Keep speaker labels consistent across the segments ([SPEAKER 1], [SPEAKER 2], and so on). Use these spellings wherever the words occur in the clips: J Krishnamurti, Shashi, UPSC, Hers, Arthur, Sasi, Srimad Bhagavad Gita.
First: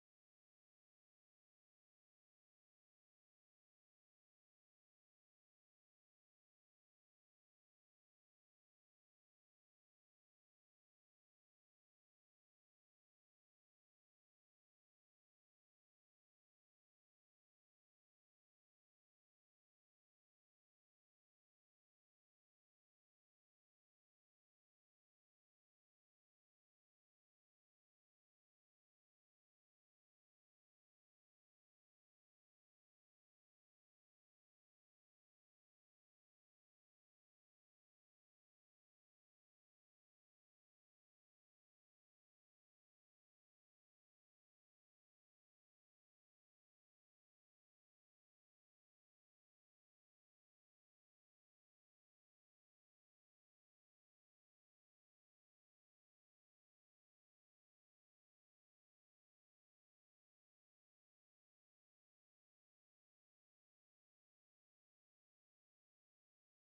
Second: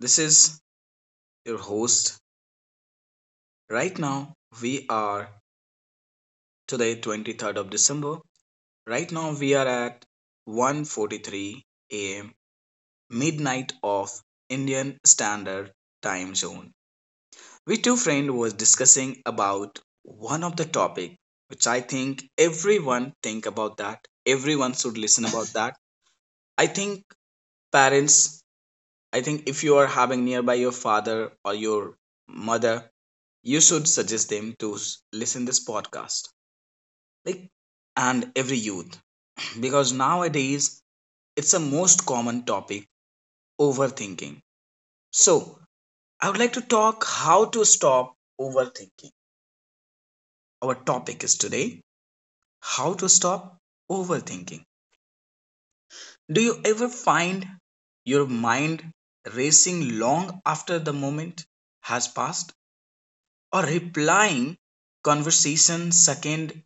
[SPEAKER 1] This is your host. Right now, we are today, 23rd of December. Right now, we are at 1:43 a.m. midnight of Indian Standard Time Zone. We two friend was discussing about one of the topic which I think everyone think about that. Everyone should listen about that. I think parents. I think if you are having nearby your father or your mother, you should suggest them to listen this podcast, like, and every youth because nowadays it's a most common topic, overthinking. So I would like to talk how to stop overthinking. Our topic is today how to stop overthinking. Do you ever find your mind racing long after the moment has passed, or replying conversation, second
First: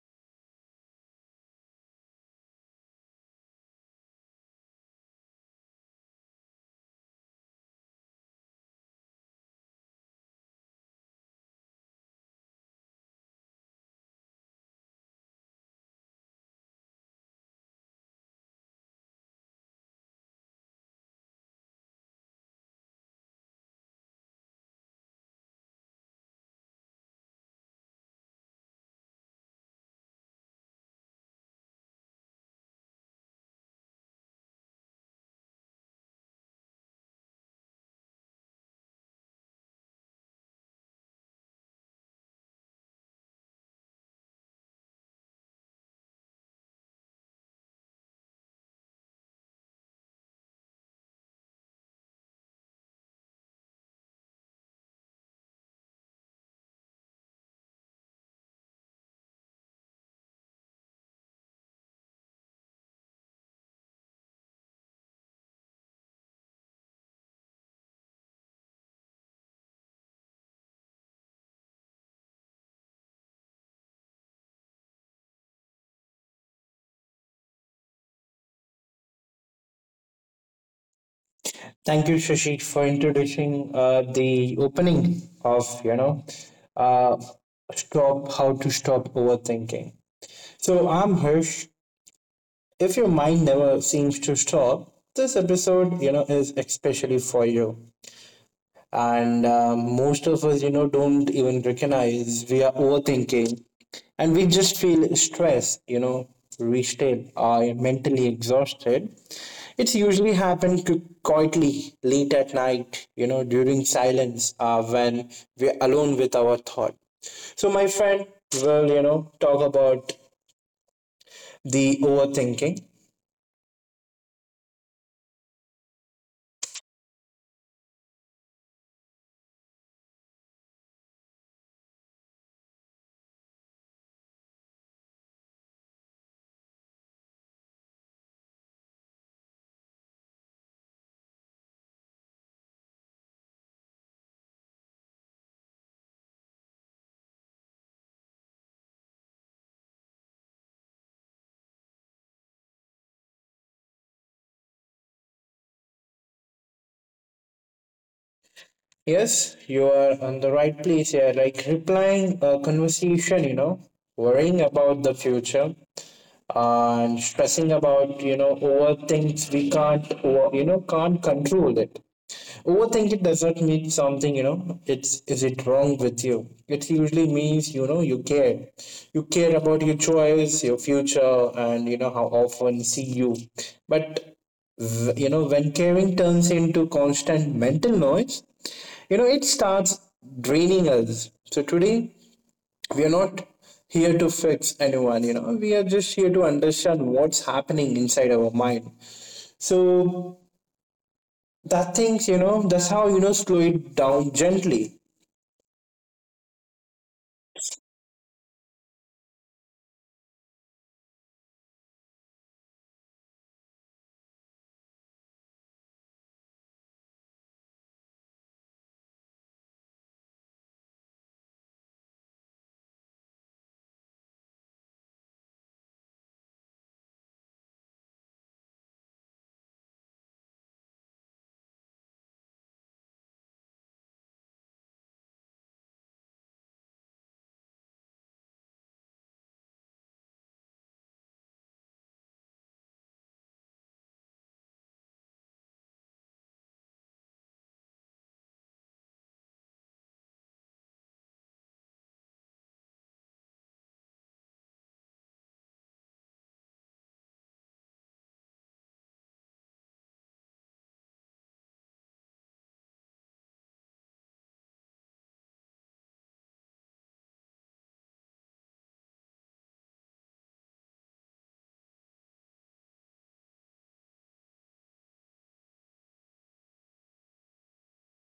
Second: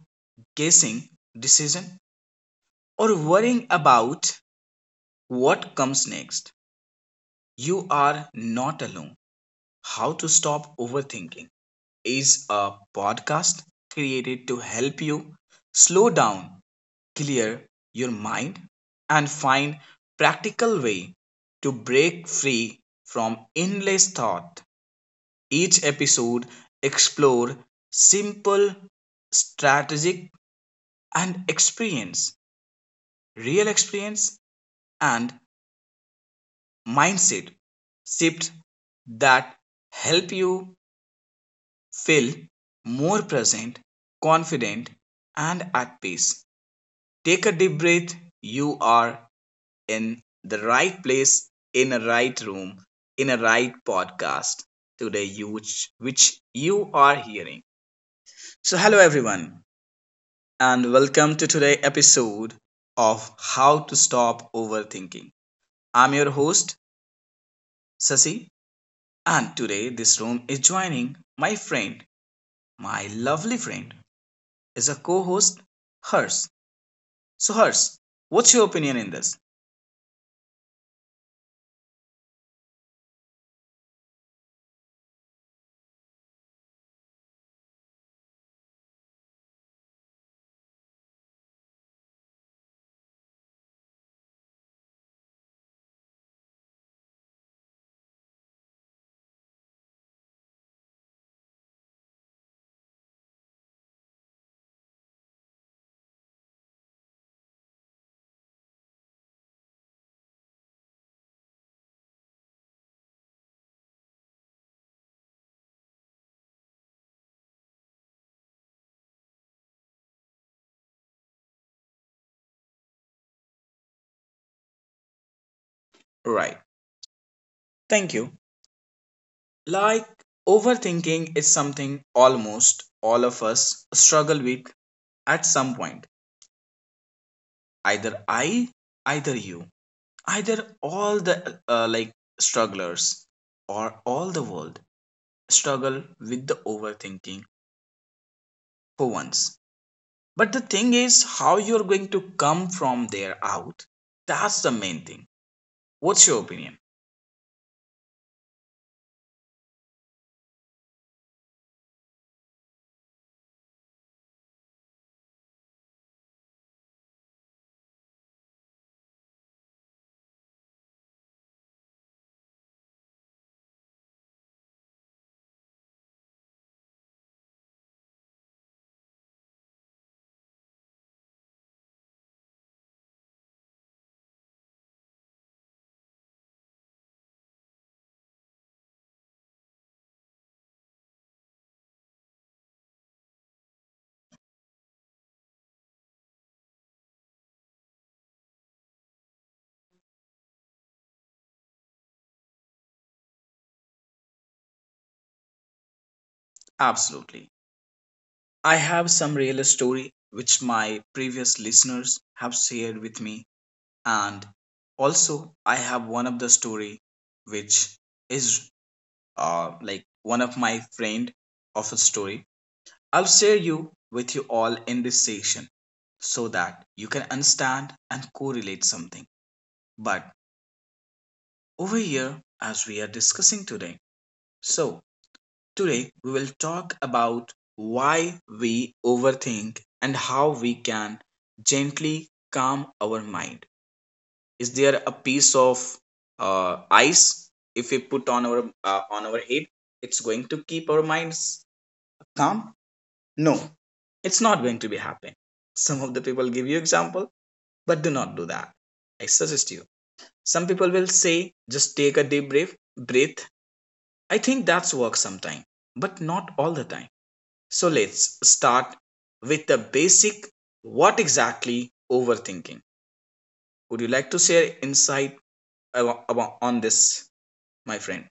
[SPEAKER 1] guessing decision, or worrying about what comes next? You are not alone. How to Stop Overthinking is a podcast created to help you slow down, clear your mind, and find practical way to break free from endless thought. Each episode explore simple strategic and experience real experience and mindset shift that help you feel more present, confident, and at peace. Take a deep breath. You are in the right place, in a right room, in a right podcast today, you, which you are hearing. So, hello everyone, and welcome to today's episode of How to Stop Overthinking. I'm your host, Sasi, and today, this room is joining my friend, my lovely friend, is a co host, Hers. So, Hers, what's your opinion in this?
[SPEAKER 2] Thank you, Shashi, for introducing the opening of uh, stop how to stop overthinking. So I'm Hirsch. If your mind never seems to stop, this episode is especially for you, and most of us don't even recognize we are overthinking, and we just feel stressed, reached or mentally exhausted. It's usually happened quietly late at night, during silence, when we're alone with our thought. So my friend will talk about the overthinking.
[SPEAKER 1] Right. Thank you. Like, overthinking is something almost all of us struggle with at some point. Either I, either you, either all the like strugglers or all the world struggle with the overthinking for once. But the thing is, how you're going to come from there out, that's the main thing. What's your opinion?
[SPEAKER 2] Yes, you are on the right place here, like replying a conversation, worrying about the future and stressing about, over things we can't over, can't control it. Overthinking doesn't mean something, it's is it wrong with you. It usually means, you care. You care about your choice, your future, and how often see you. But when caring turns into constant mental noise, it starts draining us. So today we are not here to fix anyone, we are just here to understand what's happening inside our mind. So that things, that's how, slow it down gently.
[SPEAKER 1] Absolutely. I have some real story which my previous listeners have shared with me, and also I have one of the story which is like one of my friend of a story. I'll share you with you all in this session so that you can understand and correlate something. But over here, as we are discussing today, so today we will talk about why we overthink and how we can gently calm our mind. Is there a piece of ice if we put on our head? It's going to keep our minds calm? No, it's not going to be happening. Some of the people give you example, but do not do that. I suggest you. Some people will say just take a deep breath. Breathe. I think that's work sometime, but not all the time. So let's start with the basic, what exactly overthinking? Would you like to share insight on this, my friend?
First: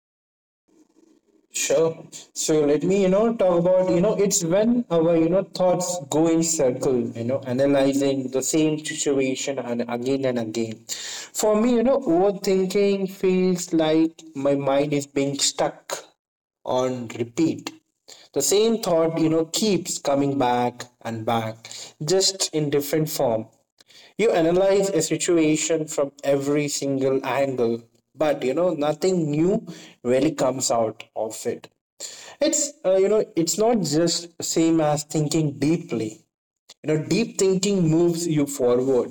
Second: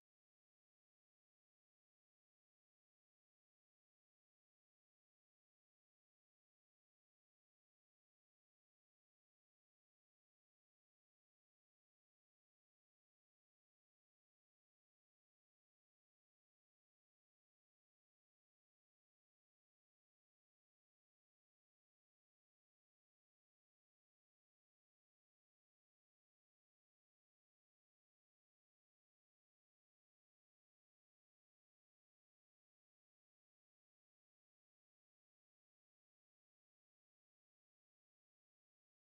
[SPEAKER 2] Sure. So let me, talk about, it's when our, thoughts go in circle, analyzing the same situation and again and again. For me, overthinking feels like my mind is being stuck on repeat. The same thought, keeps coming back and back, just in different form. You analyze a situation from every single angle, but nothing new really comes out of it. It's uh, you know it's not just same as thinking deeply. Deep thinking moves you forward.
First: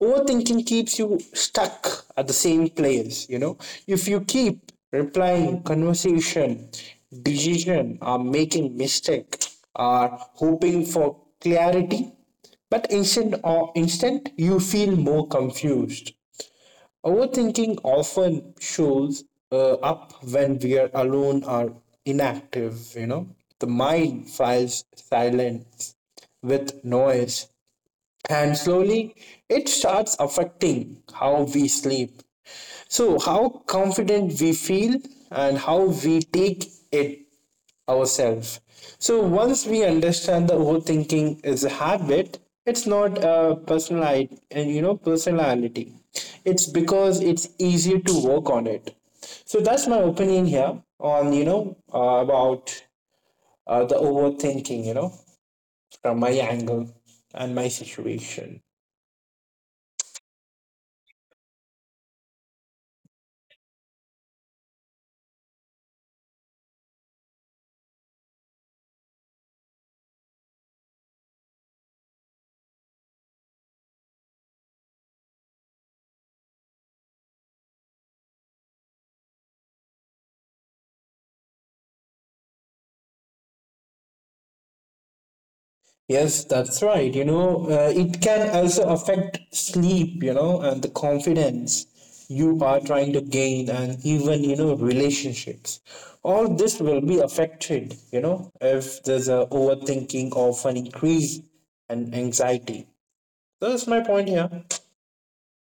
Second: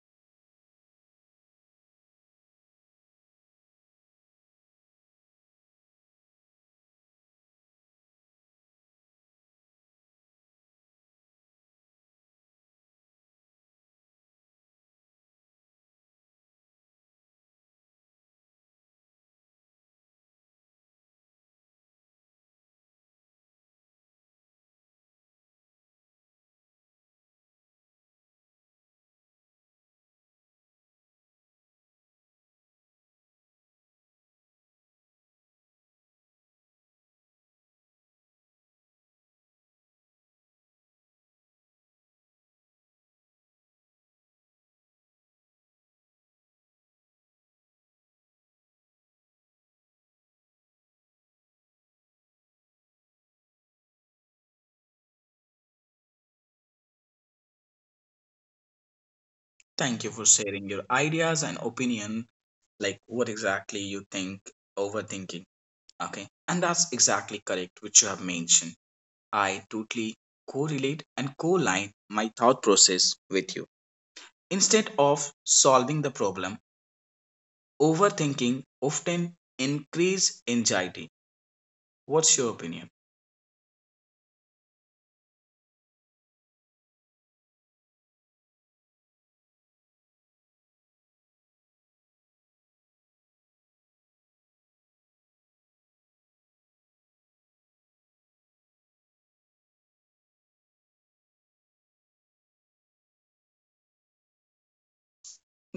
[SPEAKER 2] Overthinking keeps you stuck at the same place. If you keep replying, conversation, decision, or making mistake, or hoping for clarity, but instant or instant you feel more confused. Overthinking often shows up when we are alone or inactive. The mind files silence with noise, and slowly it starts affecting how we sleep. So, how confident we feel and how we take it ourselves. So, once we understand the overthinking is a habit, it's not a personal, and, personality. It's because it's easier to work on it. So that's my opinion here on, about, the overthinking, from my angle and my situation.
[SPEAKER 1] Thank you for sharing your ideas and opinion, like what exactly you think overthinking. Okay, and that's exactly correct, which you have mentioned. I totally correlate and co-line my thought process with you. Instead of solving the problem, overthinking often increase anxiety. What's your opinion?
[SPEAKER 2] Yes, that's right. It can also affect sleep, and the confidence you are trying to gain, and even, relationships. All this will be affected, if there's a overthinking of an increase and anxiety. So that's my point here.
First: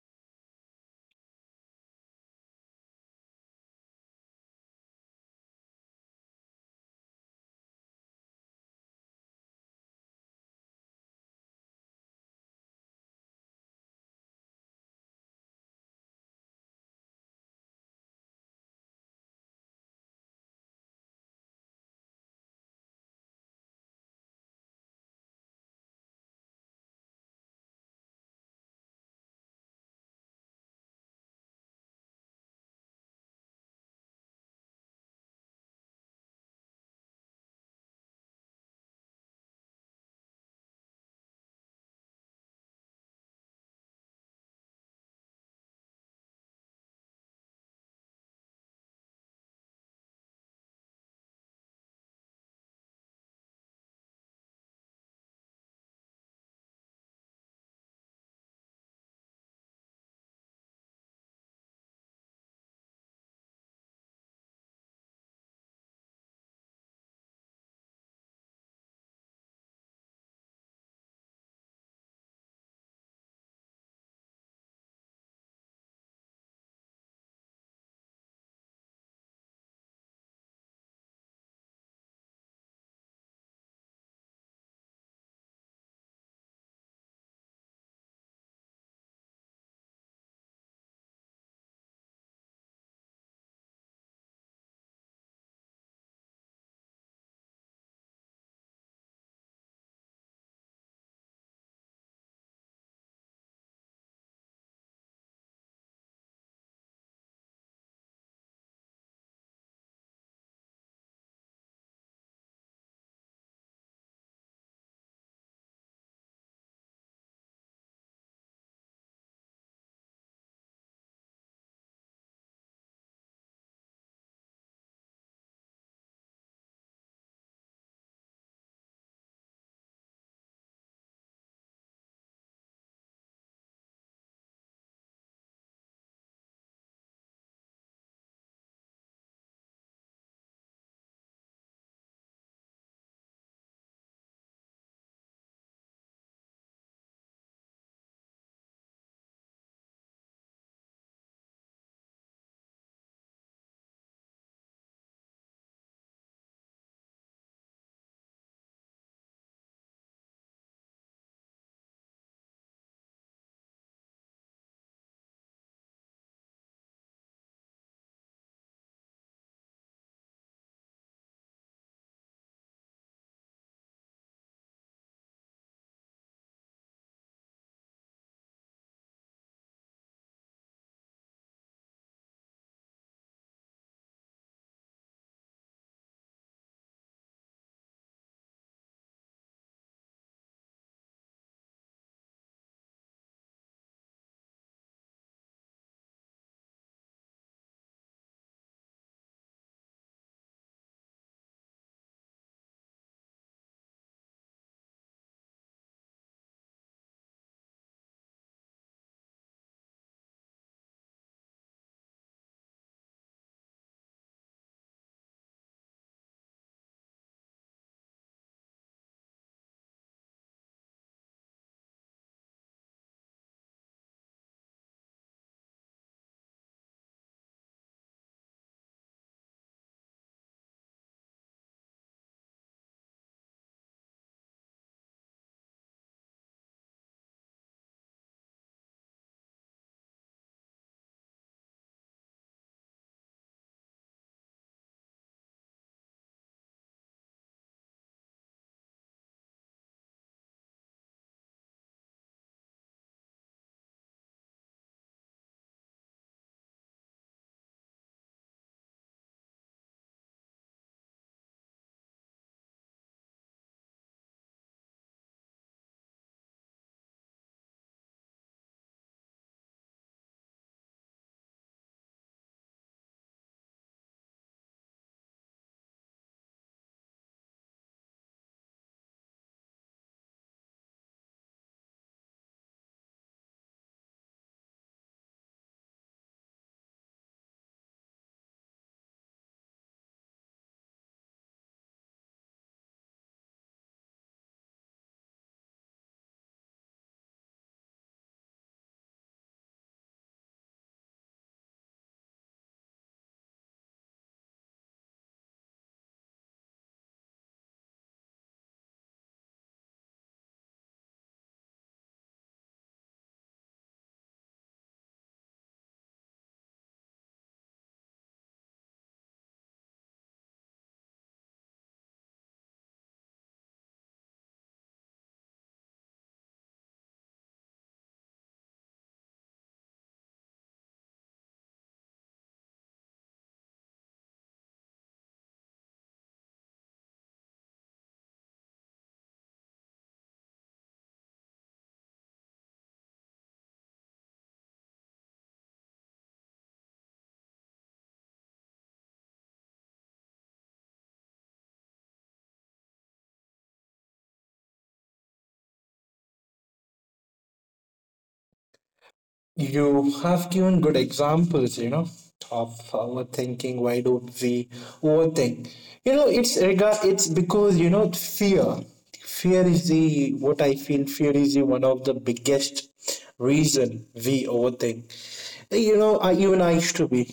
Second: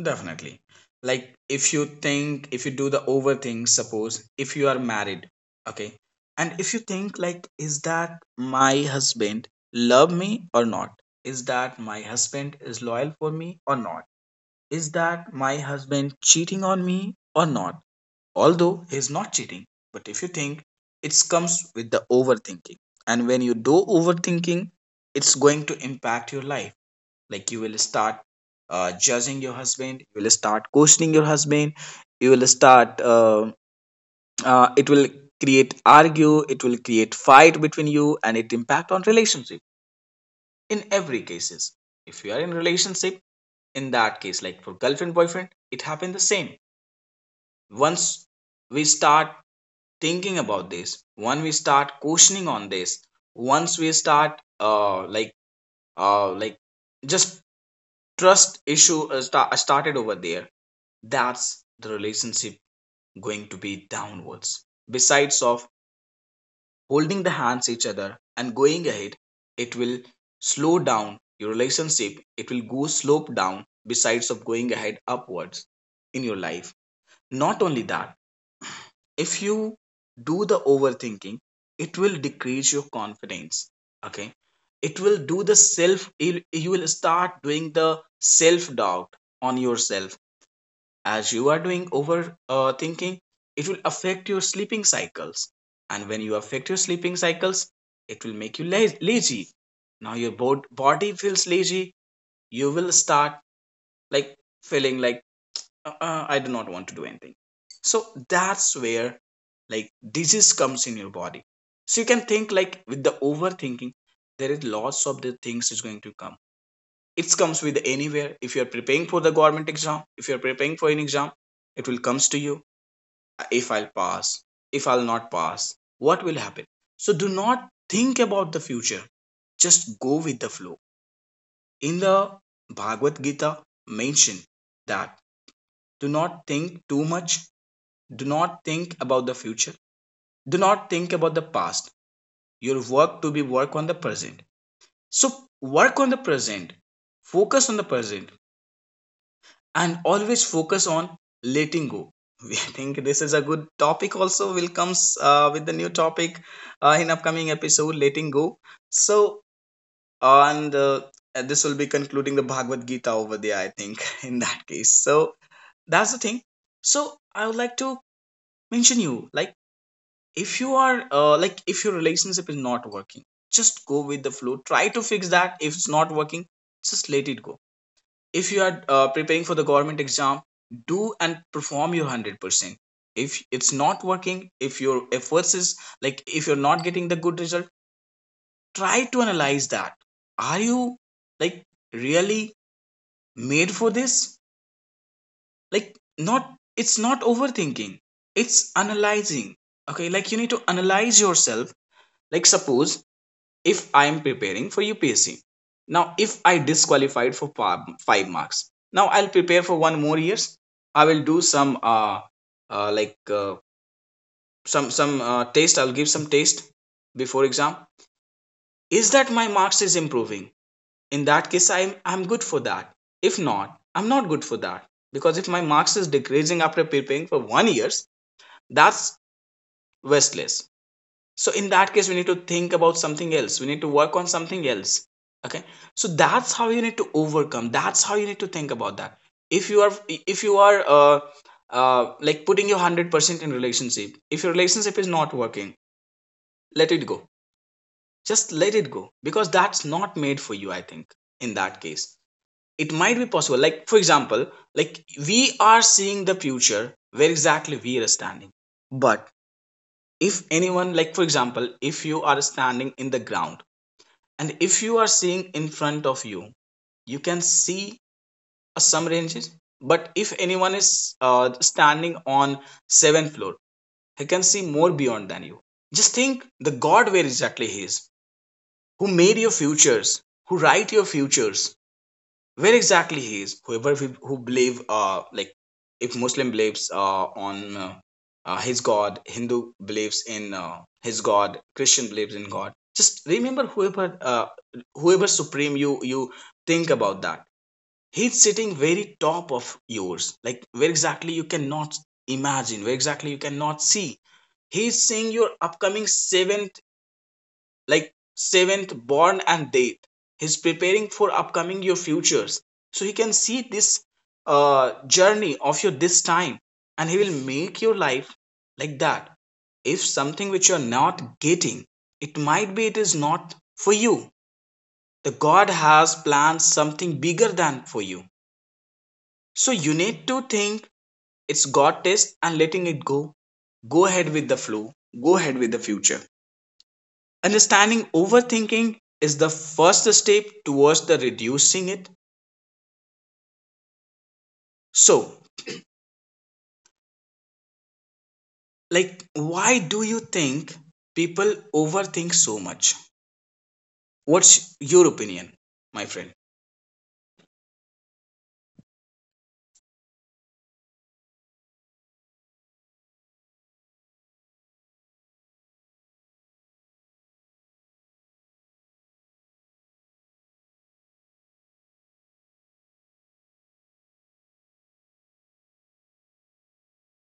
[SPEAKER 1] Definitely. Like if you think, if you do the overthink, suppose if you are married, okay, and if you think like, is that my husband love me or not? Is that my husband is loyal for me or not? Is that my husband cheating on me or not? Although he's not cheating, but if you think, it comes with the overthinking, and when you do overthinking, it's going to impact your life, like you will start judging your husband, you will start questioning your husband, you will start it will create argue, it will create fight between you, and it impact on relationship in every cases. If you are in relationship, in that case, like for girlfriend boyfriend, it happened the same. Once we start thinking about this, once we start questioning on this, once we start like just trust issue started over there, that's the relationship going to be downwards besides of holding the hands each other and going ahead, it will slow down your relationship, it will go slope down besides of going ahead upwards in your life. Not only that, if you do the overthinking, it will decrease your confidence. Okay, it will do the self, you will start doing the self doubt on yourself. As you are doing over thinking, it will affect your sleeping cycles, and when you affect your sleeping cycles, it will make you lazy. Now your body feels lazy. You will start, like, feeling like I do not want to do anything. So that's where, like, disease comes in your body. So you can think, like, with the overthinking, there is lots of the things is going to come. It comes with anywhere. If you are preparing for the government exam, if you are preparing for an exam, it will comes to you. If I'll pass, if I'll not pass, what will happen? So do not think about the future. Just go with the flow. In the Bhagavad Gita mention that do not think too much, do not think about the future, do not think about the past. Your work to be work on the present. So work on the present, focus on the present, and always focus on letting go. We think this is a good topic. Also, will comes with the new topic in upcoming episode, letting go. So, and this will be concluding the Bhagavad Gita over there. I think in that case. So that's the thing. So I would like to mention you like if you are like if your relationship is not working, just go with the flow. Try to fix that. If it's not working, just let it go. If you are preparing for the government exam, do and perform your 100%. If it's not working, if your efforts is, like, if you're not getting the good result, try to analyze that, are you, like, really made for this? Like, not, it's not overthinking, it's analyzing. Okay, like, you need to analyze yourself. Like suppose if I am preparing for UPSC. Now, if I disqualified for five marks, now I'll prepare for one more years. I will do some like some test. I'll give some test before exam. Is that my marks is improving? In that case, I'm good for that. If not, I'm not good for that because if my marks is decreasing after preparing for one years, that's wasteless. So in that case we need to think about something else, we need to work on something else. Okay. So that's how you need to overcome, that's how you need to think about that. If you are like putting your 100% in relationship, if your relationship is not working, let it go. Just let it go because that's not made for you, I think. In that case, it might be possible, like for example, like we are seeing the future, where exactly we are standing. But if anyone, like for example, if you are standing in the ground, and if you are seeing in front of you, you can see some ranges. But if anyone is standing on seventh floor, he can see more beyond than you. Just think the God, where exactly he is, who made your futures, who write your futures, where exactly he is, whoever who believe like, if Muslim believes on his God, Hindu believes in his God, Christian believes in God. Just remember whoever supreme you think about that, he's sitting very top of yours, like where exactly you cannot imagine, where exactly you cannot see. He's seeing your upcoming seven, like seventh born and date, he's preparing for upcoming your futures. So he can see this journey of your this time, and he will make your life like that. If something which you're not getting, it might be it is not for you. The God has planned something bigger than for you. So you need to think it's God test and letting it go. Go ahead with the flow, go ahead with the future. Understanding overthinking is the first step towards the reducing it. So, like, why do you think people overthink so much? What's your opinion, my friend?
[SPEAKER 2] You have given good examples of overthinking. Why don't we overthink? It's regard it's because, fear. Fear is the what I feel. Fear is the one of the biggest reason we overthink. I used to be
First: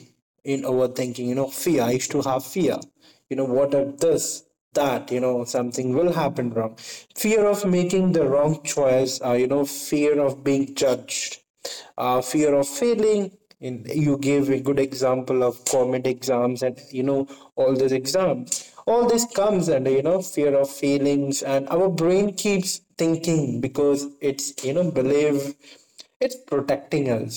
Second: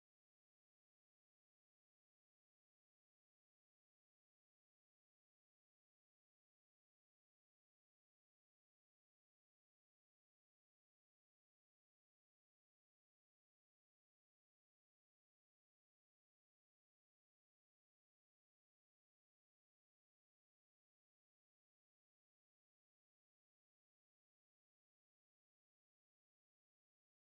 [SPEAKER 2] in overthinking, fear. I used to have fear, what if this that, something will happen wrong. Fear of making the wrong choice, fear of being judged, fear of failing in. You gave a good example of government exams, and all these exams, all this comes under, fear of feelings, and our brain keeps thinking because it's, believe it's protecting us.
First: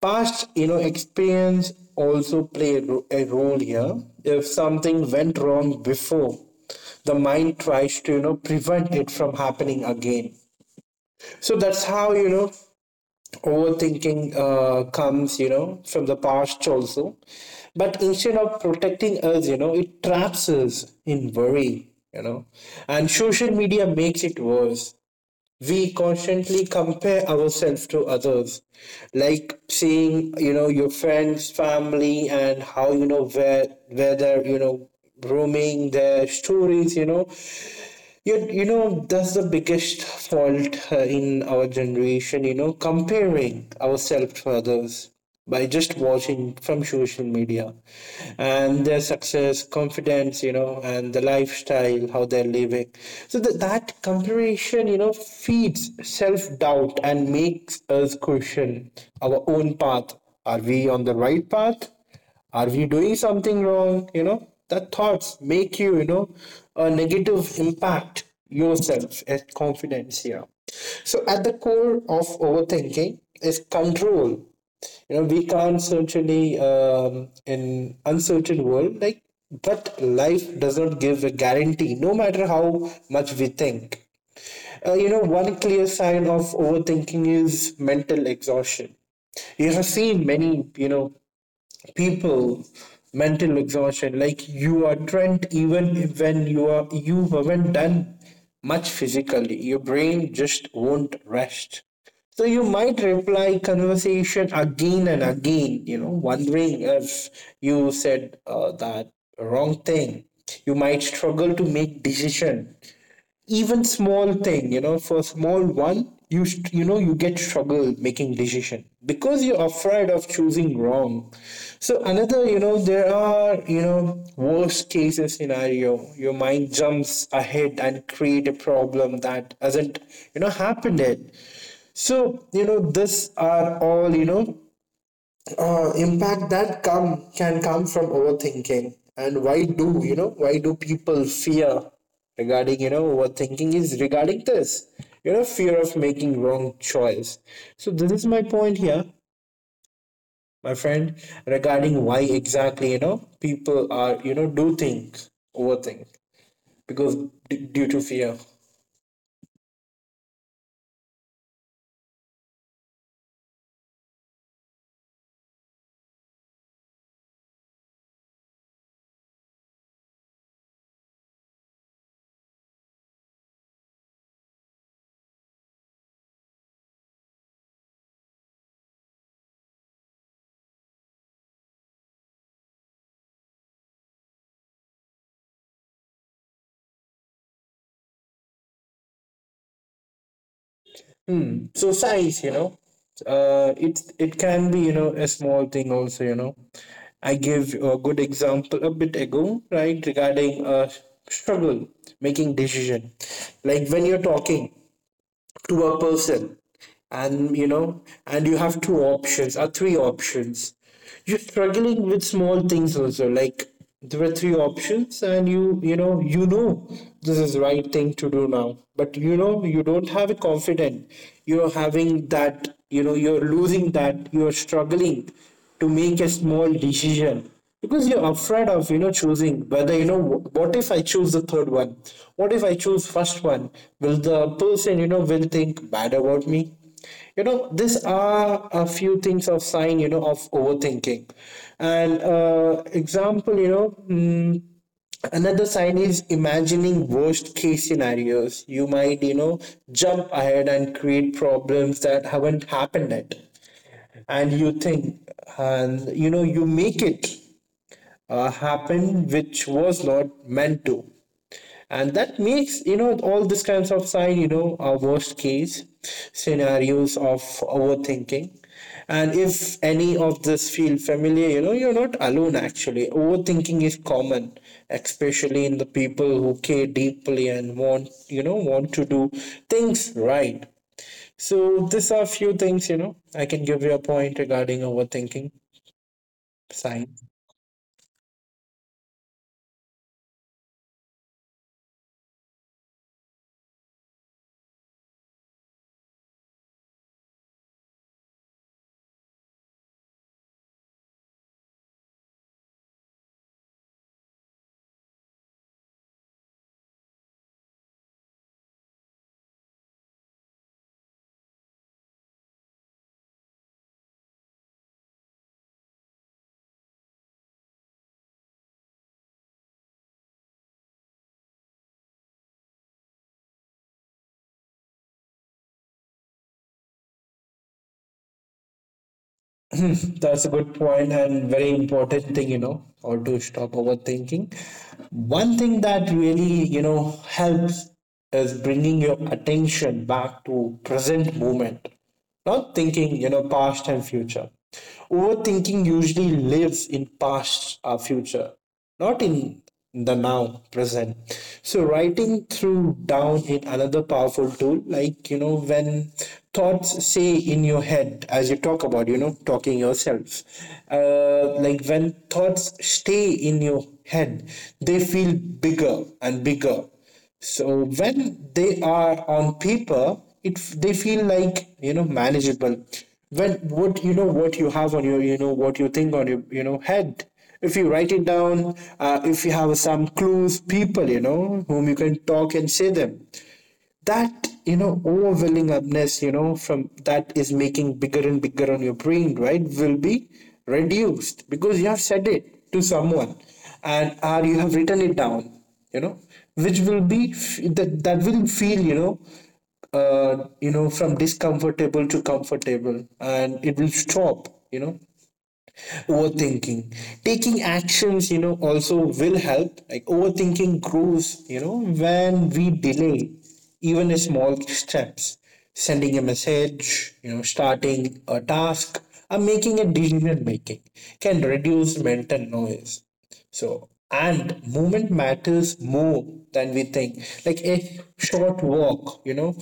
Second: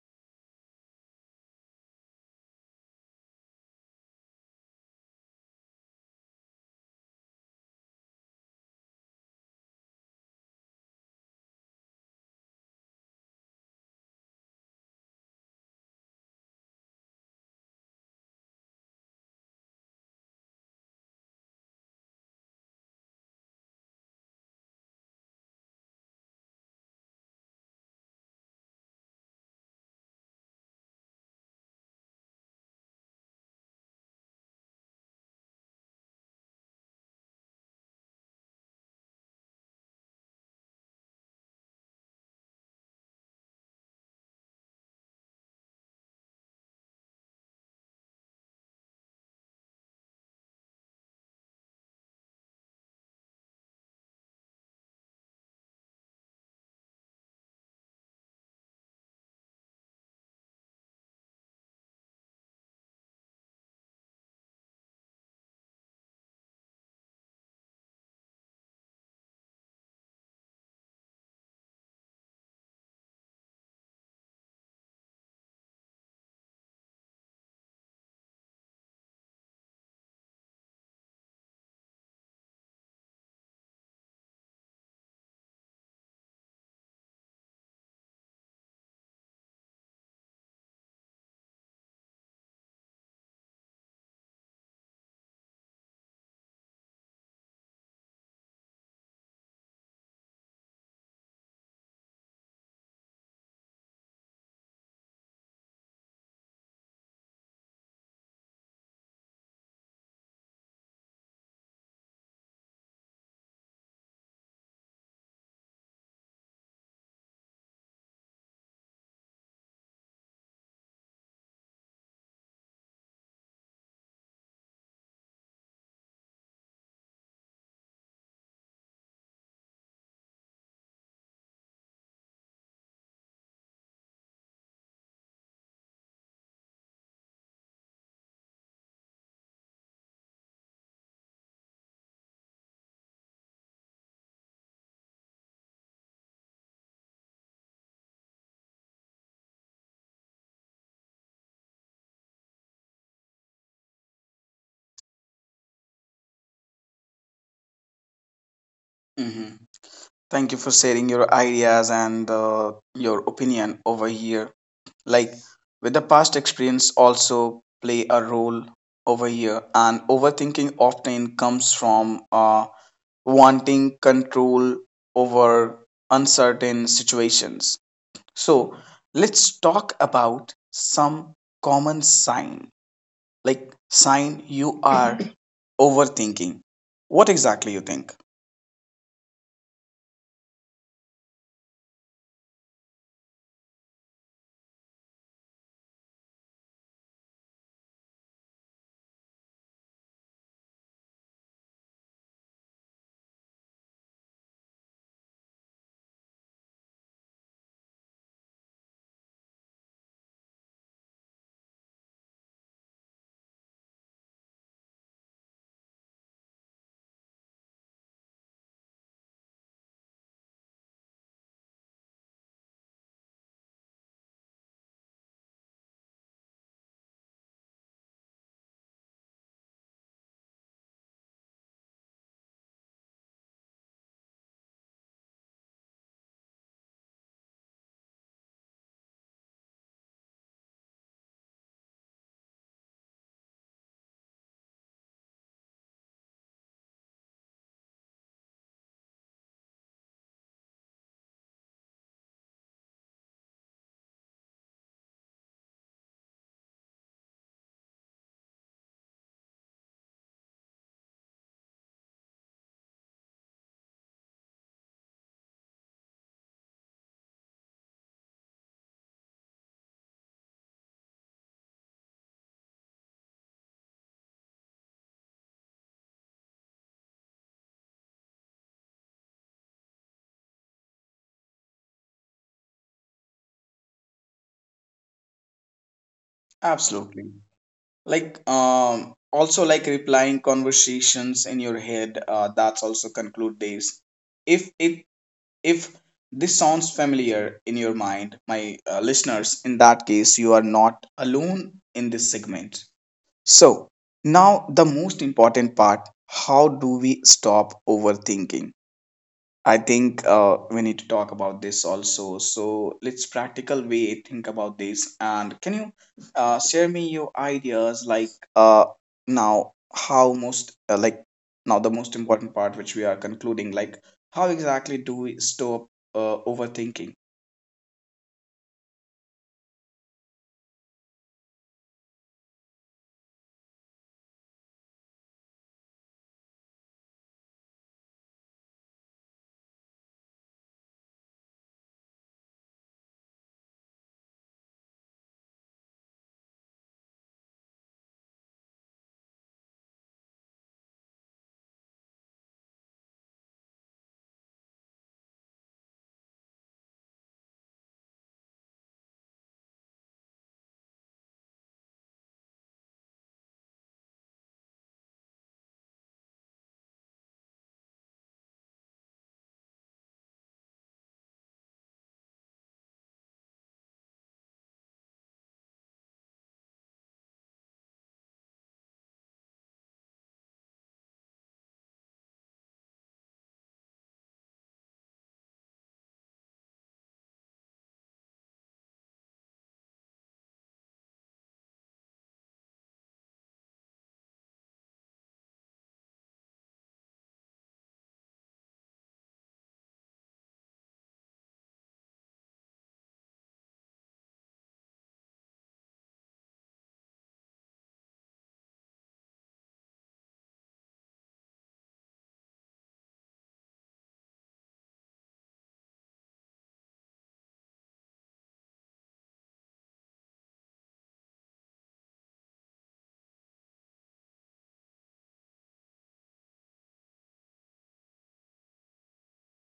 [SPEAKER 2] Past, experience also play a role here. If something went wrong before, the mind tries to, prevent it from happening again. So that's how, overthinking comes, from the past also, but instead of protecting us, it traps us in worry. And social media makes it worse. We constantly compare ourselves to others, like seeing, your friends, family, and how, where they're, roaming their stories. You, that's the biggest fault, in our generation, comparing ourselves to others by just watching from social media, and their success, confidence, and the lifestyle, how they're living. So that comparison, feeds self doubt, and makes us question our own path. Are we on the right path? Are we doing something wrong? That thoughts make you, a negative impact yourself at confidence here. So at the core of overthinking is control. We can't certainly in uncertain world like, but life does not give a guarantee. No matter how much we think, one clear sign of overthinking is mental exhaustion. You have seen many, people mental exhaustion, like you are trained even when you are, you haven't done much physically, your brain just won't rest. So you might reply conversation again and again, wondering if you said, that wrong thing. You might struggle to make decision, even small thing, for small one you st- you know you get struggle making decision, because you're afraid of choosing wrong. So another, there are, worst cases scenario, your mind jumps ahead and create a problem that hasn't, happened yet. So, this are all, impact that come can come from overthinking. And why do, why do people fear regarding, overthinking is regarding this, fear of making wrong choice. So this is my point here, my friend, regarding why exactly, people are, do think overthink, because due to fear.
[SPEAKER 1] Hmm. Thank you for sharing your ideas and your opinion over here. Like, with the past experience also play a role over here, and overthinking often comes from wanting control over uncertain situations. So let's talk about some common sign, like sign you are overthinking. What exactly you think?
[SPEAKER 2] So size, it can be, a small thing also. I gave a good example a bit ago, right, regarding, struggle making decision, like when you're talking to a person, and and you have two options or three options, you're struggling with small things also, like there were three options, and this is the right thing to do now, but you don't have a confidence, you're having that, you're losing that, you're struggling to make a small decision, because you're afraid of, choosing whether, what if I choose the third one, what if I choose first one, will the person, will think bad about me. These are a few things of sign, of overthinking, and, example, another sign is imagining worst case scenarios. You might, jump ahead and create problems that haven't happened yet, and you think, and, you make it, happened, which was not meant to, and that makes, all these kinds of sign, our worst case scenarios of overthinking. And if any of this feel familiar, you're not alone. Actually, overthinking is common, especially in the people who care deeply and want, want to do things right. So these are few things, I can give you a point regarding overthinking sign.
[SPEAKER 1] Absolutely. Like, also like replying conversations in your head. That's also conclude days. If it if this sounds familiar in your mind, my listeners, in that case, you are not alone in this segment. So, now the most important part, how do we stop overthinking? I think we need to talk about this also. So, let's practical way think about this. And can you share me your ideas, like uh, now how most uh, like now the most important part, which we are concluding, like how exactly do we stop overthinking?
[SPEAKER 2] That's a good point, and very important thing, or to stop overthinking. One thing that really, helps is bringing your attention back to present moment, not thinking, past and future. Overthinking usually lives in past or future, not in the now present. So writing through down is another powerful tool, like, when thoughts say in your head, as you talk about, talking yourself, like when thoughts stay in your head, they feel bigger and bigger. So when they are on paper, it they feel like, manageable. When what, what you have on your, what you think on your, head. If you write it down, if you have some clues, people, whom you can talk and say them, that, overwhelming upness, from that is making bigger and bigger on your brain, right, will be reduced because you have said it to someone, and or you have written it down you know which will be, that will feel, from discomfortable to comfortable, and it will stop, overthinking. Taking actions, also will help, like overthinking grows, when we delay, even a small steps, sending a message, starting a task, or making a decision making, can reduce mental noise. So, and movement matters more than we think. Like a short walk,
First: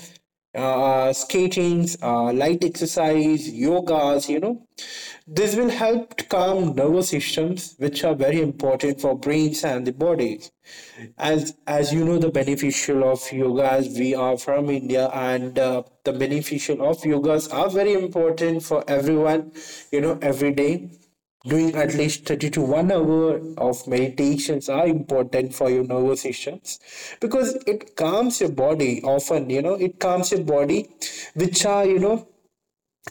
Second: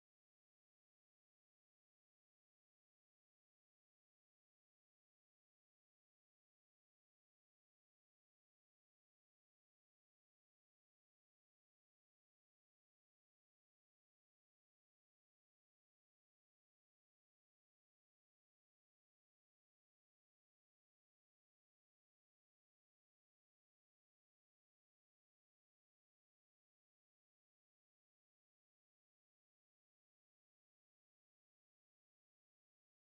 [SPEAKER 2] skatings, light exercise, yogas, this will help to calm nervous systems, which are very important for brains and the bodies. As you know, the beneficial of yogas, we are from India, and the beneficial of yogas are very important for everyone. You know, every day doing at least 30 to 1 hour of meditations are important for your nervous systems, because it calms your body often, it calms your body, which are,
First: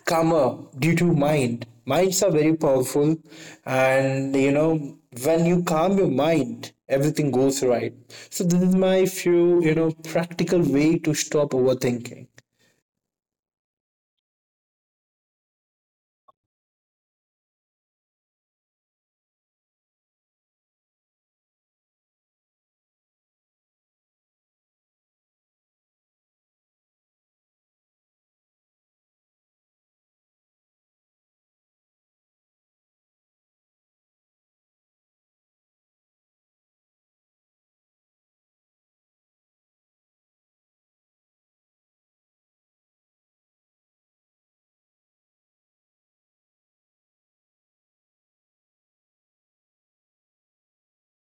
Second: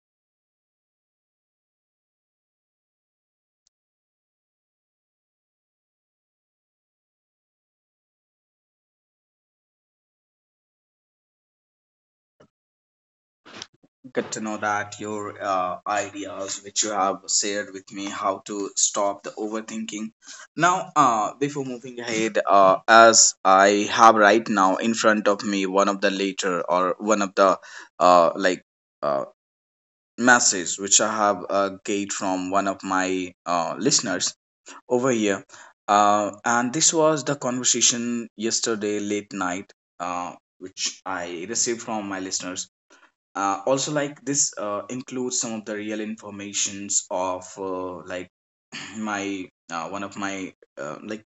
[SPEAKER 2] calmer due to mind. Minds are very powerful, and, when you calm your mind, everything goes right. So, this is my few, practical way to stop overthinking.
[SPEAKER 1] Good to know that your ideas, which you have shared with me, how to stop the overthinking. Now, before moving ahead, as I have right now in front of me one of the later or one of the uh, like uh, message which I have get from one of my listeners over here, and this was the conversation yesterday late night, uh, which I received from my listeners, also like this includes some of the real informations of my one of my uh, like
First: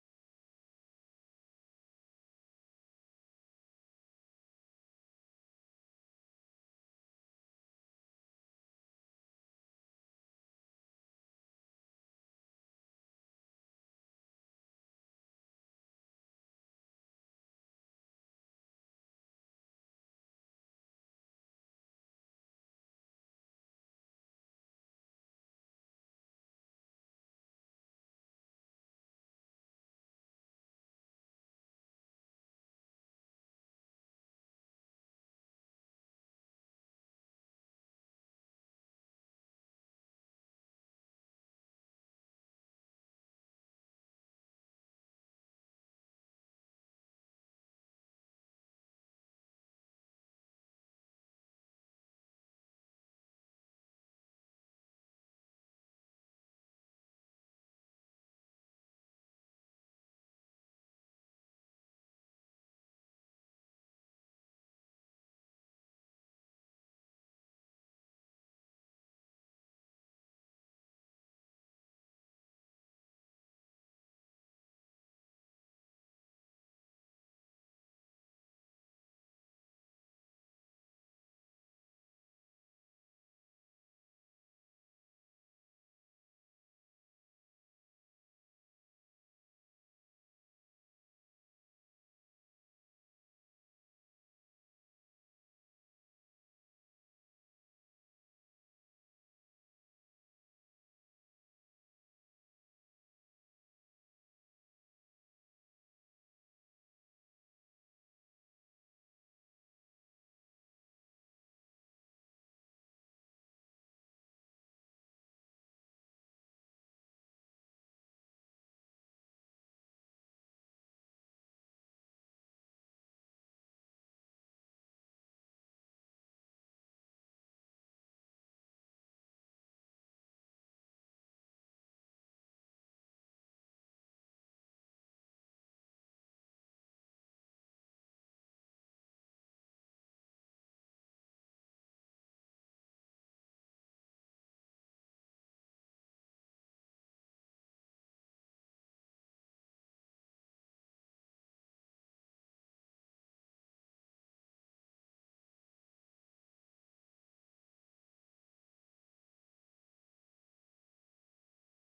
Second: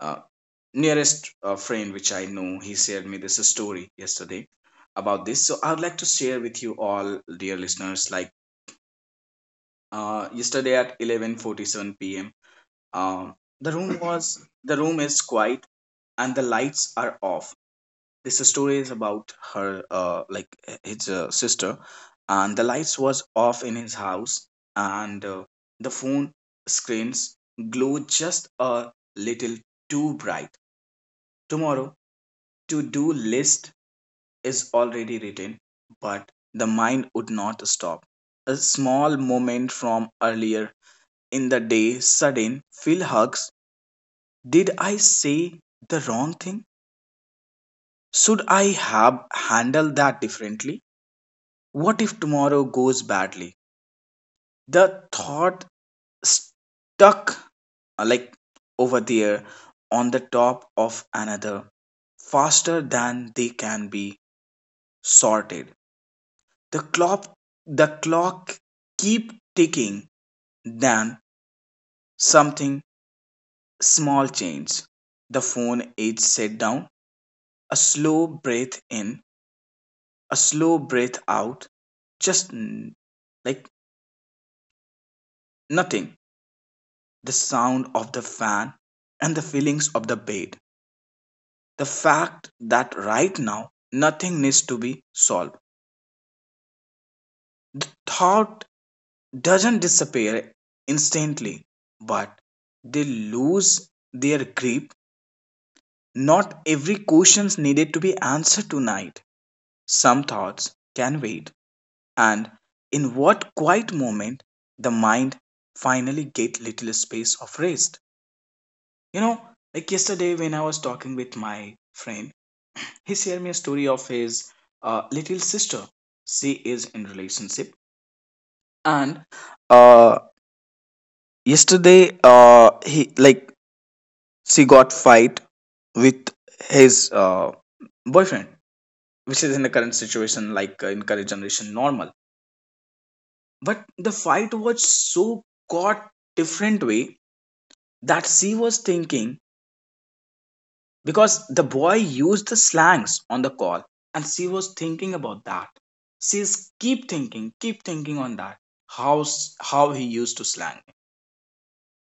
[SPEAKER 1] uh, nearest friend, which I know. He shared me this story yesterday about this, so I would like to share with you all, dear listeners, like yesterday at 11:47 p.m. um the room was the room is quiet, and the lights are off. This story is about her, his sister. And the lights was off in his house, and the phone screens glow just a little too bright. Tomorrow to do list is already written, but the mind would not stop. A small moment from earlier in the day, sudden phil hugs. Did I say the wrong thing? Should I have handled that differently? What if tomorrow goes badly? The thought stuck, uh, like over there, on the top of another, faster than they can be sorted. The clock the clock keep ticking. Then something small change. The phone is set down, a slow breath in, a slow breath out. Just n- like Nothing. The sound of the fan, and the feelings of the bed. The fact that right now nothing needs to be solved. The thought doesn't disappear instantly, but they lose their grip. Not every question needed to be answered tonight. Some thoughts can wait. And in what quiet moment the mind finally get little space of rest. You know, like yesterday when I was talking with my friend, he shared me a story of his little sister. She is in relationship, and uh, yesterday he, like, she got fight with his boyfriend, which is in the current situation, like, in current generation normal. But the fight was so got different way that she was thinking, because the boy used the slangs on the call, and she was thinking about that. She's keep thinking on that, how how he used to slang me.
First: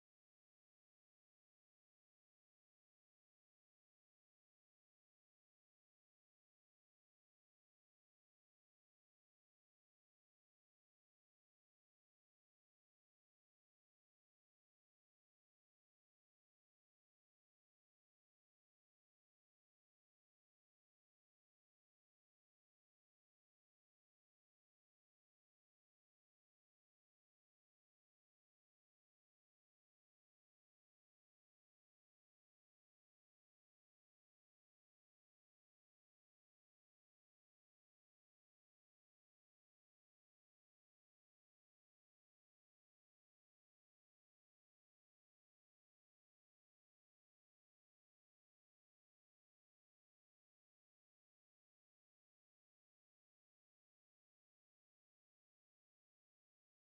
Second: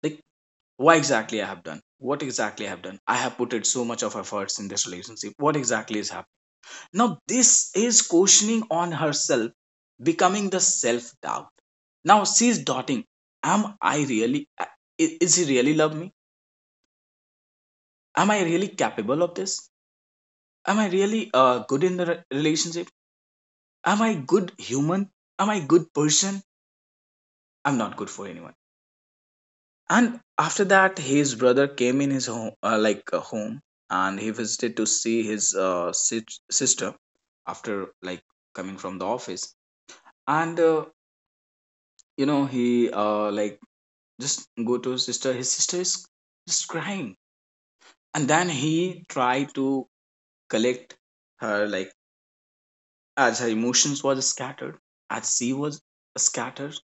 [SPEAKER 1] Like, what exactly I have done? What exactly I have done? I have put it so much of efforts in this relationship. What exactly is happening? Now this is questioning on herself, becoming the self doubt. Now she's doubting, am I really, is he really love me? Am I really capable of this? Am I really good in the relationship? Am I good human? Am I good person? I'm not good for anyone. And after that, his brother came in his home, home, and he visited to see his sister after, like, coming from the office. And you know, he just go to his sister. His sister is just crying, and then he tried to collect her, like, as her emotions was scattered, as she was scattered.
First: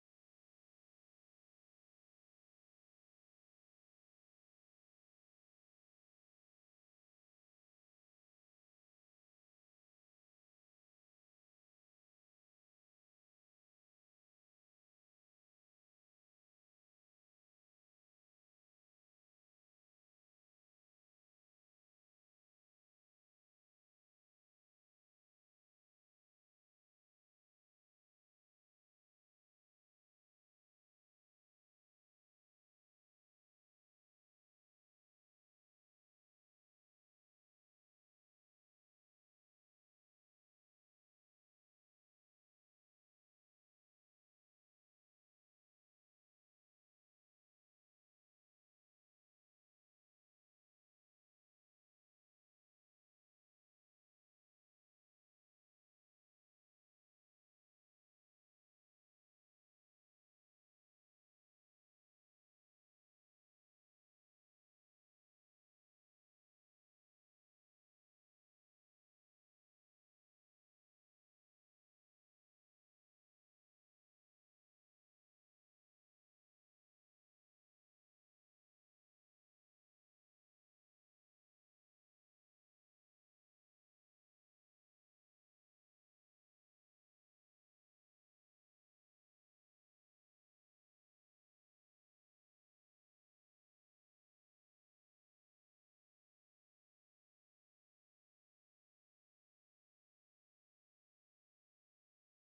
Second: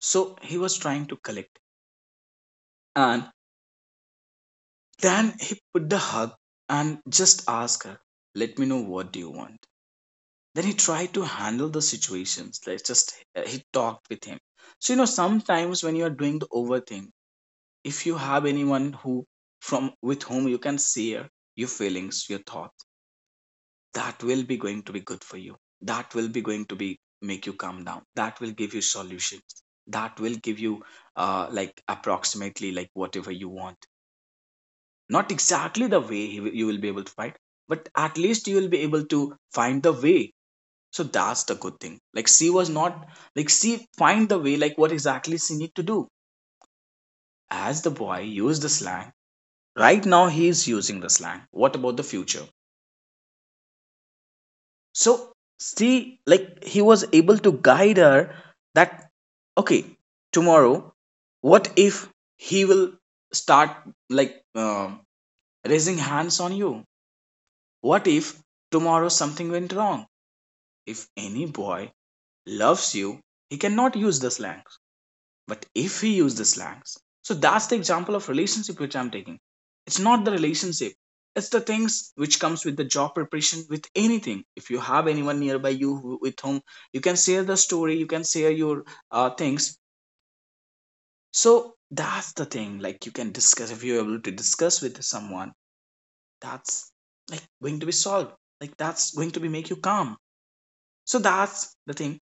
[SPEAKER 1] So he was trying to collect, and then he put the hug and just asked her, let me know what do you want. Then he tried to handle the situations. Like, just he talked with him. So you know, sometimes when you are doing the overthink, if you have anyone who from with whom you can share your feelings, your thoughts, that will be going to be good for you. That will be going to be make you calm down. That will give you solutions. That will give you approximately like whatever you want, not exactly the way you will be able to fight, but at least you will be able to find the way. So that's the good thing, like she was not, like she find the way, like what exactly she need to do. As the boy used the slang right now, he is using the slang, what about the future? So, see, like, he was able to guide her that okay, tomorrow, what if he will start, like, um raising hands on you? What if tomorrow something went wrong? If any boy loves you, he cannot use the slangs. But if he uses the slangs, so that's the example of relationship which I'm taking. It's not the relationship. It's the things which comes with the job preparation with anything. If you have anyone nearby you who- with whom you can share the story, you can share your things. So that's the thing. Like, you can discuss if you're able to discuss with someone. That's, like, going to be solved. Like, that's going to be make you calm. So that's the thing.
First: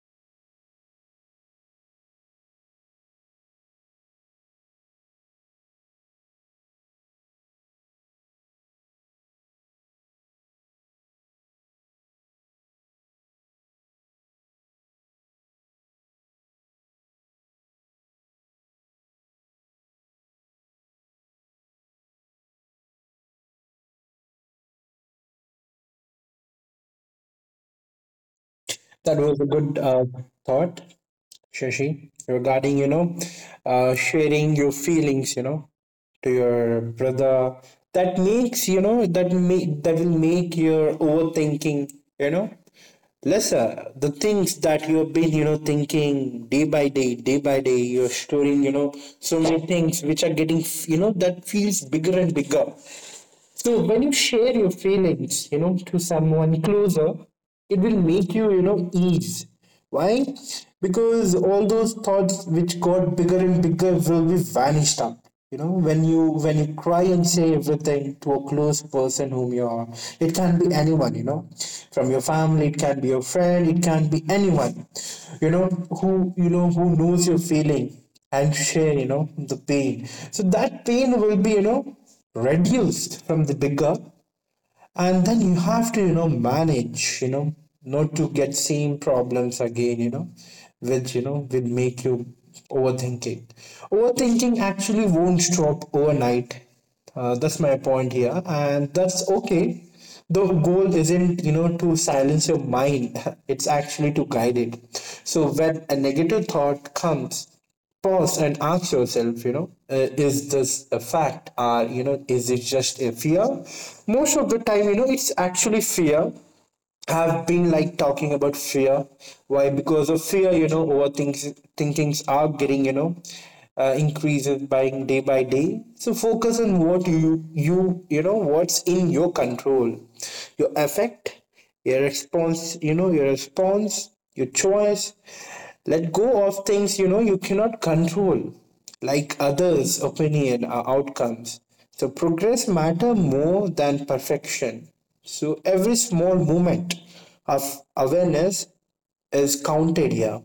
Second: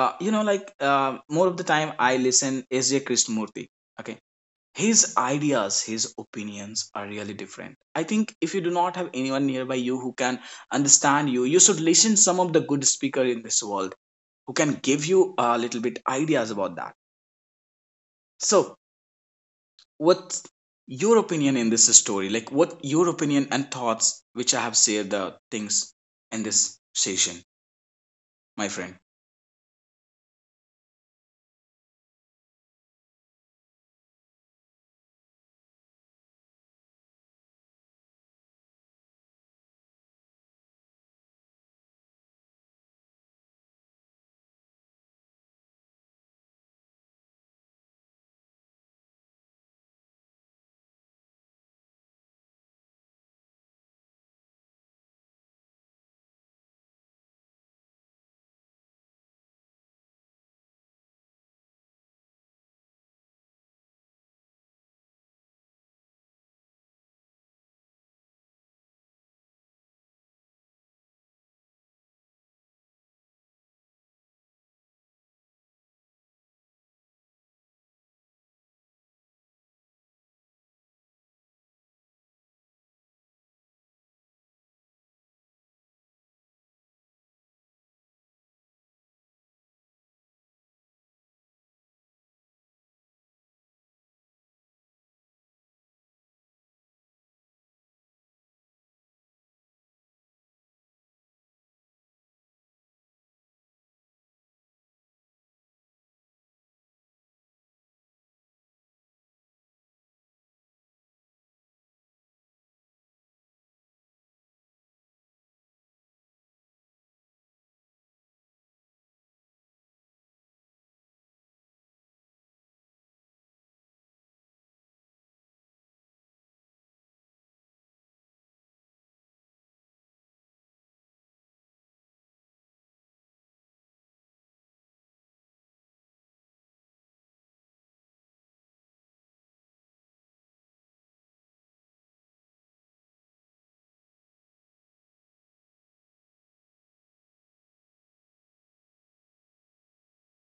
[SPEAKER 1] You know, like, more of the time I listen SJ Krishnamurti, okay. His ideas, his opinions are really different. I think if you do not have anyone nearby you who can understand you, you should listen some of the good speaker in this world who can give you a little bit ideas about that. So, what's your opinion in this story? Like, what your opinion and thoughts, which I have shared the things in this session, my friend?
[SPEAKER 2] That was a good, thought, Shashi, regarding, sharing your feelings, to your brother. That makes, that will make your overthinking, you know, lesser. The things that you have been, thinking day by day, you're storing, so many things which are getting, that feels bigger and bigger. So when you share your feelings, to someone closer, it will make you, ease. Why? Because all those thoughts which got bigger and bigger will be vanished up. When you cry and say everything to a close person whom you are, it can be anyone, from your family, it can be your friend, it can be anyone, you know, who, who knows your feeling and share, the pain. So that pain will be, reduced from the bigger, and then you have to, manage, not to get same problems again, which, will make you overthinking. Overthinking actually won't stop overnight, that's my point here, and that's okay. The goal isn't, to silence your mind it's actually to guide it. So when a negative thought comes, pause and ask yourself, is this a fact, or, is it just a fear? Most of the time, it's actually fear. Have been like talking about fear. Why? Because of fear, overthinking thinkings are getting, increases by day by day. So focus on what what's in your control, your effect, your response, your choice. Let go of things, you cannot control, like others opinion or outcomes. So progress matter more than perfection. So every small moment of awareness is counted here,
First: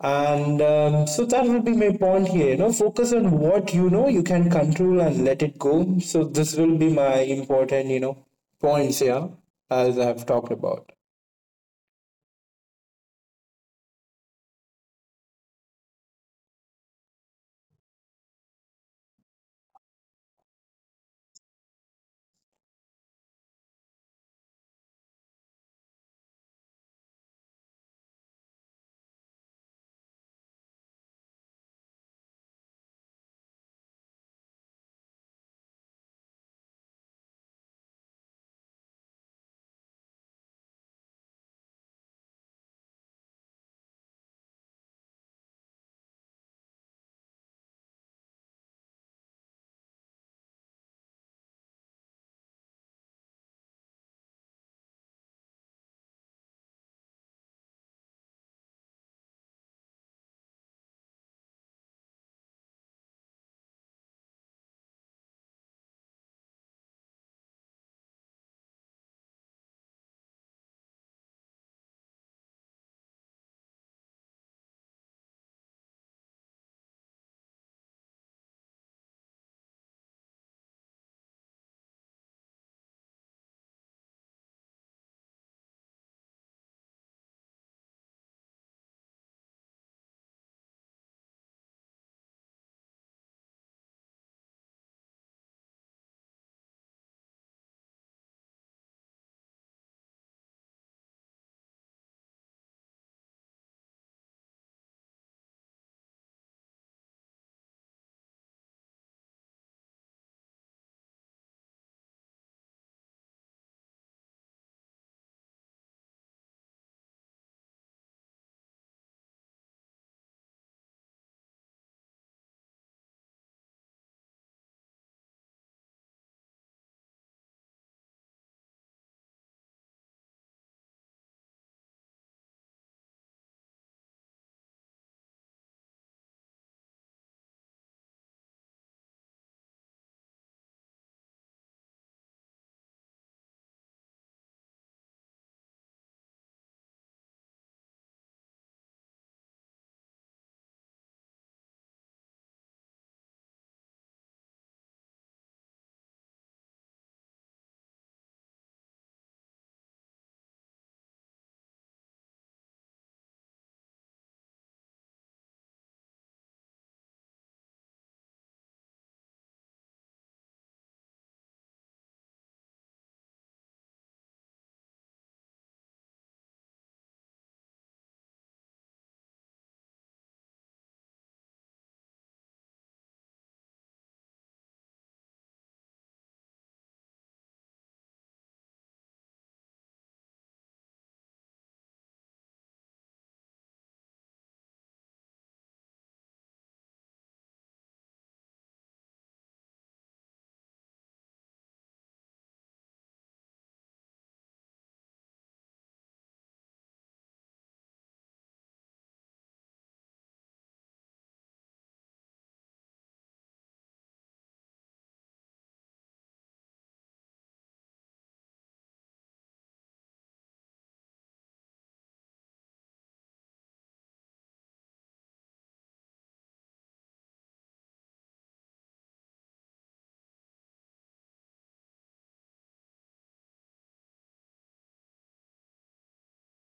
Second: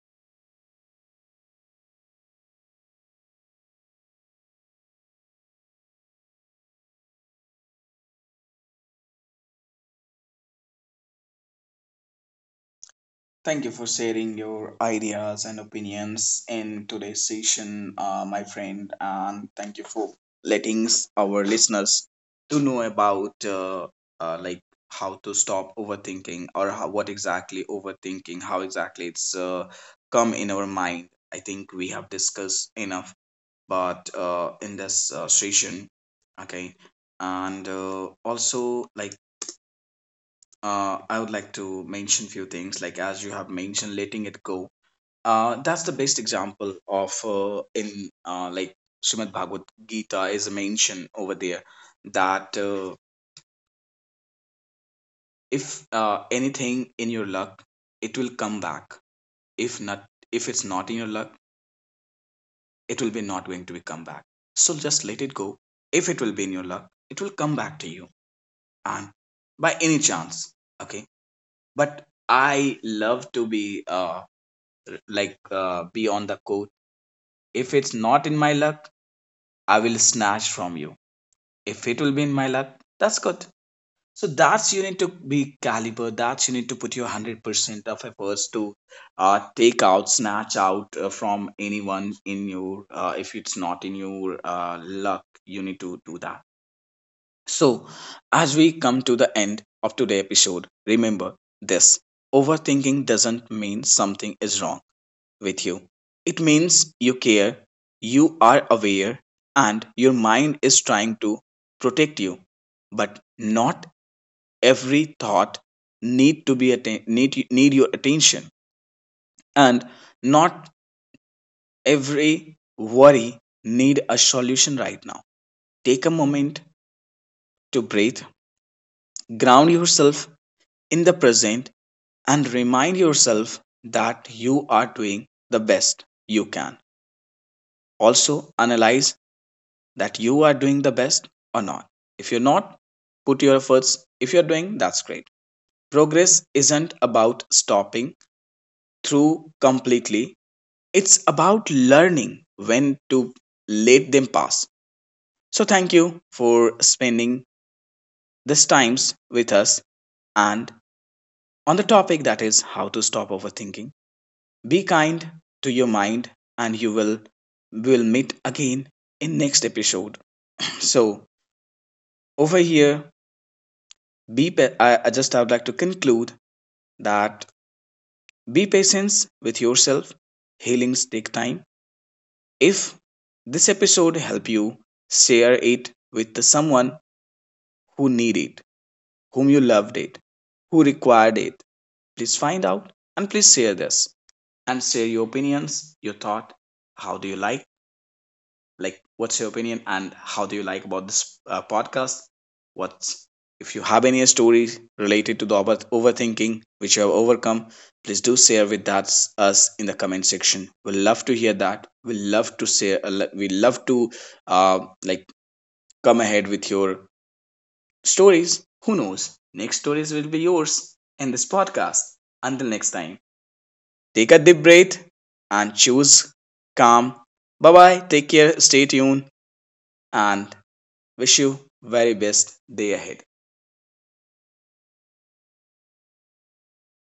[SPEAKER 2] and so that will be my point here, focus on what, you can control, and let it go. So this will be my important, points here, as I've talked about.
[SPEAKER 1] Thank you for sharing your ideas and opinions in today's session, my friend, and thank you for letting our listeners to know about uh, like how to stop overthinking, or how, what exactly overthinking, how exactly it's come in our mind. I think we have discussed enough, but in this session, okay, and also like, I would like to mention few things, like as you have mentioned, letting it go, that's the best example of in like Srimad Bhagavad Gita, is mentioned over there, that if anything in your luck, it will come back. If not, if it's not in your luck, it will be not going to be come back. So just let it go. If it will be in your luck, it will come back to you, and by any chance, okay. But I love to be be on the court. If it's not in my luck, I will snatch from you. If it will be in my lap, that's good. So that's you need to be caliber. That's you need to put your 100% of efforts to take out, snatch out, from anyone in your if it's not in your luck, you need to do that. So, as we come to the end of today's episode, remember this: overthinking doesn't mean something is wrong with you. It means you care, you are aware, and your mind is trying to protect you. But not every thought need to be atten- need need your attention, and not every worry need a solution right now. Take a moment to breathe, ground yourself in the present, and remind yourself that you are doing the best you can. Also, analyze that you are doing the best or not. If you're not, put your efforts. If you're doing, that's great. Progress isn't about stopping through completely, it's about learning when to let them pass. So, thank you for spending this times with us and on the topic that is how to stop overthinking. Be kind to your mind, and you will meet again in next episode. So, over here, Be I would like to conclude that be patient with yourself. Healings take time. If this episode helped you, share it with the someone who need it, whom you loved it, who required it. Please find out and please share this, and share your opinions, your thought. How do you like? Like, what's your opinion and how do you like about this podcast? What's, if you have any stories related to the overthinking which you have overcome, please do share with that us in the comment section. We'll love to hear that. We'll love to say, we love to, uh, like come ahead with your stories. Who knows, next stories will be yours in this podcast. Until next time, take a deep breath and choose calm. Bye bye, take care, stay tuned, and wish you very best day ahead.